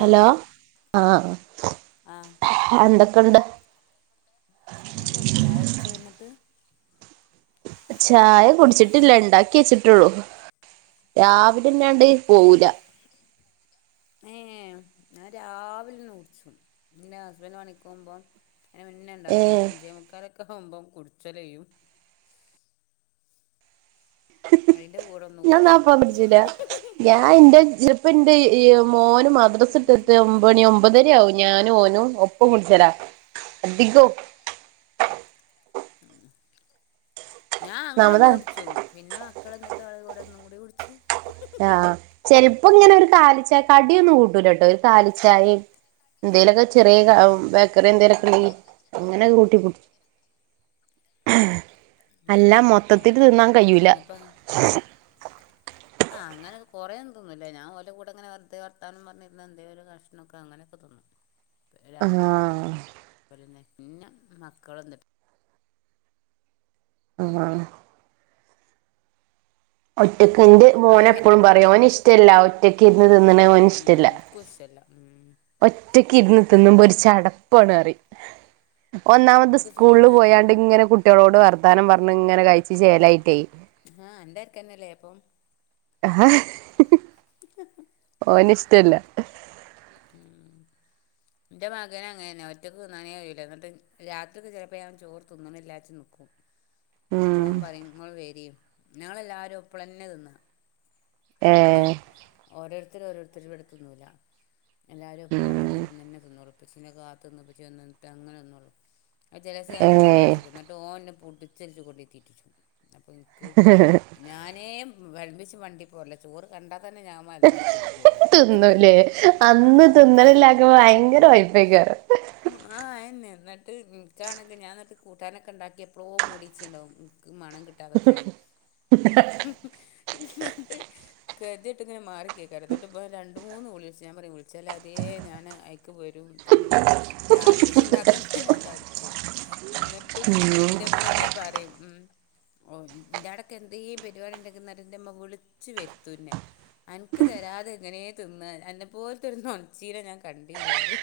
Hello, ആ ആ. എന്തൊക്കെണ്ട്? നല്ലെന്നെ ചായ കുടിച്ചോ എന്നിട്ട്? ചായ കുടിച്ചിട്ടില്ല ഇണ്ടാക്കി വെച്ചിട്ടുള്ളൂ രാവിലെ തിന്നാൻണ്ട് [inaudible] ഏഞാൻ രാവിലെ കുടിച്ചു. ന്റെ ഹസ്ബൻഡ് പണിക്കോവുമ്പം. അയിന് മുന്നെ ണ്ടാക്കും ഏഹ് അഞ്ചേ മുക്കാലൊക്കെ ആകുമ്പം കുടിച്ചലയ്യും. അയിന്റെ കൂടൊന്ന് കുടിച്ചും. ഞാനിന്റെ ജ്ജിപ്പോ ന്റെ മോനും. മദ്രസട്ടിട്ടു ഒമ്പ മണി ഒമ്പതര ആവും ഞാനു ഓനും ഒപ്പം കുടിച്ചരാ അധികോ ഞാ അങ്ങനൊന്ന് ഒന്നാമതാണ് കുടിച്ചും. പിന്നെ മക്കൾ വ ന്നിട്ട് അവരുടെ കൂടെ ഒന്നുംകൂടി കുടിച്ചും. ആചെലപ്പോ ഇങ്ങനെ ഒരു കാലിച്ചായ കടിയൊന്നും കൂട്ടൂലട്ടോ ഒരു കാലിച്ചായും എന്തേലൊക്കെ ചെറിയ ആഹ് ഏഹ് ബേക്കറി ഉം എന്തേലൊക്കെണ്ടെങ്കി അങ്ങനെ കൂട്ടി [unintelligible] അത് അല്ല ശരി മൊത്തത്തില് തിന്നാൻ കയ്യൂല. കയ്യൂല ആഹ് അങ്ങനെ കുറെയൊന്നുതിന്നുല്ല ഞൻ ഓലെ കൂടെ ങ്ങനെ വെർതെ വർത്താനം പർഞ്ഞിര്ന്ന് എന്തേലൊരു കഷ് പ്പ അങ്ങനെക്കെ തിന്നും രാവ് ആഹ് [unintelligible] പിന്നെ മക്കളൊ [unintelligible] ആഹ് ഒറ്റക്ക് ന്റെ അപ്പൊ മോനെപ്പളും അങ്ങനെ പറിം തിന്നും ഓനിഷ്ടല്ല ഒറ്റക്കിര്ന്ന് തിന്ന്ണെ ഉം ഓനിഷ്ടല്ല. [unintelligible] ഉം ഒറ്റക്കിര്ന്ന് തിന്നുമ്പോ ഒര് ചടപ്പാണറിം ഒന്നാമത് നമുക്ക് സ്കൂളില് തിന്നാൻ പോയാണ്ട് കയ്യൂല ങ്ങനെ കു ട്ട്യളോട് വർത്താനം പർഞ്ഞ്ങ്ങനെ കഴിച്ച് ചേലായിട്ടെയ് ആഹ് അന്റര്ക്കനല്ലേപ്പം ഓന് ഷ്ടല്ല. ഉം ൻ്റെ മകേ അങ്ങനേന്ന ഒറ്റയ്ക്ക് തിന്നാനേ കയൂല ന്നിട്ട് രത്രിക്ക് ചെലപ്പോ അവൻ ചോറ് തിന്നണില്ലാച്ച് നിക്കും അപ്പോ ഉം ൻ പറിം ങ്ങള് വെരി ഞങ്ങളെല്ലാരും ഒപ്പളെന്നെ തിന്നാ. ഉം ഏഹ് ഓരോര്ത്തര് ഓരോര്ത്തര് ഇവടെ തിന്നുല്ല. എല്ലാരൊപ്പം ഉം വട്ടത്തിലിര്ന്നെന്നെ തിന്നോള്ളൂ പ്പച്ചിനെ കാത്ത്ന്ന് പ്പച്ചി വന്ന്ട്ടങ്ങനെ തിന്നൊള്ളു. അയ് ചെലേസം ഞാൻ ഏഹ് തിന്നില്ലചക്കും ന്നട്ട് ഓൻ ന്നെ പുടിച്ചല്ച്ച് കൊണ്ടേയ് തീറ്റിച്ചും അപ്പ ഇൻക്ക് ഞാനേ വെൾമ്പ്യച്ച് വണ്ടി പോരല്ല ചോറ് കണ്ടാ തന്നെ ഞാ മല്ന്നടിച്ച് ബിക്ക്വയ്ല്. അല്ലോ അന്ന് തിന്നലല്ലാക്കുമ്പോ വയങ്കര വെശ്‌പ്പെക്കാരം. ആഹ് ആയെന്നെ ന്നട്ട് ഇൻക്കാണെങ്കി ഞാ ന്നട്ട് കൂട്ടാനൊക്കെ ണ്ടാക്കിഎപ്പളോ മൂട്യെച്ച്ണ്ടാകും ഇൻകും മാണം കി ട്ടാതക്കാന് ന്നട്ട് കേതീറ്റ് ഇങ്ങനെ മാറി കേക്കാണ് എന്നിട്ട് ഇപ്പ രണ്ട മൂന്ന് വിളിച്ച് ഞാൻ പറയും വിളിച്ചാല് അതേ ഞാന് ക്ക് വെരും തിന്നും. രാത്രി തിന്നാത്തെന്നെ ഞാൻ തടിച്ചും ന്നട്ട് തിന്നും ഇന്റെമ്മെന്നെ പറിം ഉം ഓഹ് ഇൻ്റാടെക്കെ എന്തേം പരിവാടിണ്ടാങ്കി ന്നട്ട് ന്റെമ്മ വിളിച്ച് വെര്ത്തുന്നെ അൻക്ക് തരാതെ എങ്ങനെ തിന്നാ അൻ്റെ പോൽത്തൊരു നൊൺച്ചീനെ ഞാൻ കണ്ടീല്ലാ റിം.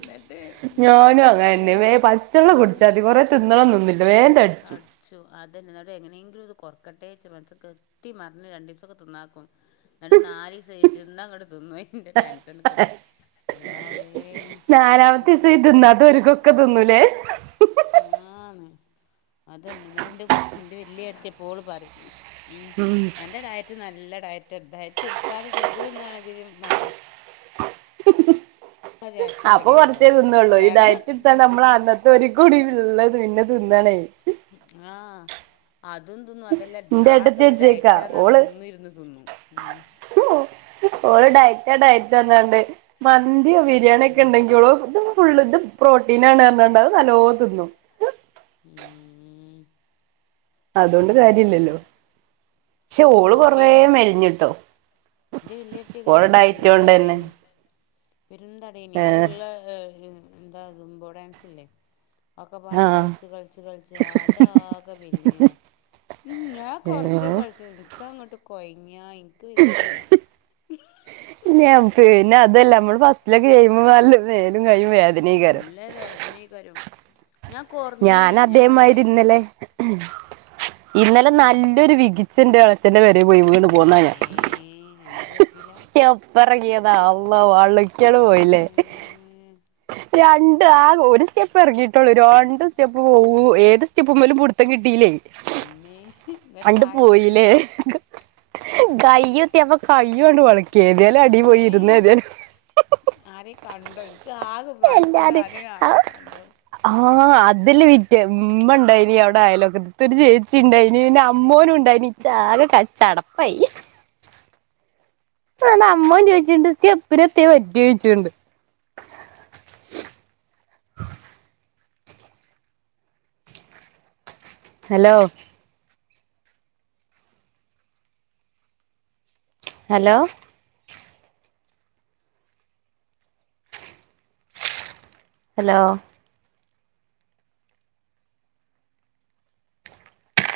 ന്നട്ട് ഇൻ്റെ ഞാനും അങ്ങനെന്നെ അളിയൻ വേ പച്ചവെള്ളം ആഹ് കുടിച്ചാതി കൊറേ തിന്നണന്നൊന്നുല്ല വേം തടിച്ചും തട് ച്ചു അതെന്നെ ന്നട്ട് എങ്ങനെങ്കിലും ഇത് കൊർക്കട്ടെ ച്ച് മെൻസം കെട്ടി മർഞ്ഞ് രണ്ടീസൊക്കെ തിന്നാക്കും. ന്നട്ട് നാലിസം ഇര്ന്നങ്ങട് തിന്നും അയ്ന്റെ ടെൻഷനൊക്കെപ്പാ അല്ലാഹുവേ നാലാമത്തിസം ഇ തിന്നത്ത ഓരികൊക്കെ തിന്നുലേ. ആന്ന് അതെന്നെ ന്നട്ട് ൻ്റെ കൊച്ച് ൻ്റെ വല്യേട്ടത്തെ എപ്പോളും പറിം ഉം അന്റെ ഡയറ്റ് നല്ല ഡയറ്റ് ഡയറ്റ് ട്ക്കാതെ ചൊങ്ക്ന്ന്നാണെങ്കിലും മട്ടം ചാറ്റി അപ്പൊ തടിയാണ് കൊർച്ചേ പറയും തിന്നൊള്ളൂ ഈ കാരണം ഡയറ്റ്ട്ത്താണ്ട് അമ്മളന്നത്തൊരികൂടി ഇള്ളെ പിന്നെ തിന്നാണെയ് ഉം ആഹ് അതും തിന്നും അതല്ല എന്റെ ഏട്ടത്തി നാളെത്തൊട്ട് വെച്ചേക്കാ ഡയറ്റാന്നർഞ്ഞ ഓള് ഇന്ന്ര്ന്ന് തിന്നും. ഉം ഓള് ഡയറ്റാ ഡയറ്റാർഞ്ഞാണ്ട് മന്ത്യോ ബിരിയാണിക്കെണ്ടെങ്കില് ഓള് ഇത് ഫുള് ഇത് പ്രോട്ടീനാണർഞ്ഞാണ്ട് അത് നല്ലോം തിന്നും. ഉം ഉം അതോണ്ട് അങ്ങനെ തന്നെ കാര്യല്ലല്ലൊ ക്ഷെ ഓള് കൊറേ മെൽഞ്ഞ്ട്ടൊ ൻ്റെ വല്യേടത്ത്യങ്ങനേനി പെരും തട്യേ തന്നെ നി പെരും തടെയ്നി ഏഹ് അത്ള്ളെ ഓ എന്താ ജുമ്പ ഡാൻസില്ലെ അഒക്കപ്പാട ആഹ് കൾച് കൾച് കൾച് ആതാകെ മെൽഞ്ഞ്ണ്. ഉം ഞാ കൊർച്ചേ ഏഹ് കളിച്ചത് ഇൻക്കങ്ങട്ട് കൊയ്ങ്ങ്യാ ഇൻക്ക് വെയ്ക്കൂല. [unintelligible] നെമ്പല്ലെ അമ്മള് ഫസ്റ്റിലൊക്കെ ചെയ്യുമ്പൊ നല്ല മേലും കയ്യും വേദനയ്കാരം അയ്‌നെകാരം ഞാനതേമായിരിന്നലെ ഇന്നലെ ഉം നല്ലൊരു വികിച്ചൻ്റെളച്ചന്റെ പെരേപോയി വീണ് പോന്നാ ഞാൻ ഹ് ത്തീലാ പ്പറങ്ങ്യാതാ അള്ളാ വള്ക്യാണ് പോയിലെ ഇമ്മേ ഹ് രണ്ട് ആക ഒരു സ്റ്റെപ്പ് ഇറങ്ങിയിട്ടുള്ളൂ രണ്ട് ഏത് സ്റ്റെപ്പ് പോവു ഏത് സ്റ്റെപ്പ്മ്മലു പുടുത്തം കിട്ടീല്ലേ മ്മേ ഹി ന്നട്ട് തായ്ത്തെത്യോ കയ്യെത്തിയപ്പോ കൈ കൊണ്ട് വളക്കി ഏതായാലും അടി പോയി അമ്മേ ഇരുന്ന് ഏതായാലും ആരേ കണ്ടോ ഇനക്ക ആകെ മാനക്കേട എല്ലാരും ആരേ ആരേ ആ കണ്ടോന്ന് ആഹ് അത് ഇതല്ലവിറ്റ് ഉമ്മണ്ടായിനി അവിടെ അയ്ലോക്കത്തൊരു ചേച്ചിണ്ടായിനി പിന്നെ അമ്മോനും ഉണ്ടായ്നി ഇച്ചാകെ ക ചടപ്പായി ഇഹ് ന്നാണ്ടമ്മോൻ ചോയ്ച്ണ്ട് സ്റ്റെപ്പ്നെത്തെ പറ്റ്യയ്ച്ച്ണ്ട് [unintelligible] ഹലോ ഹലോ ഹലോ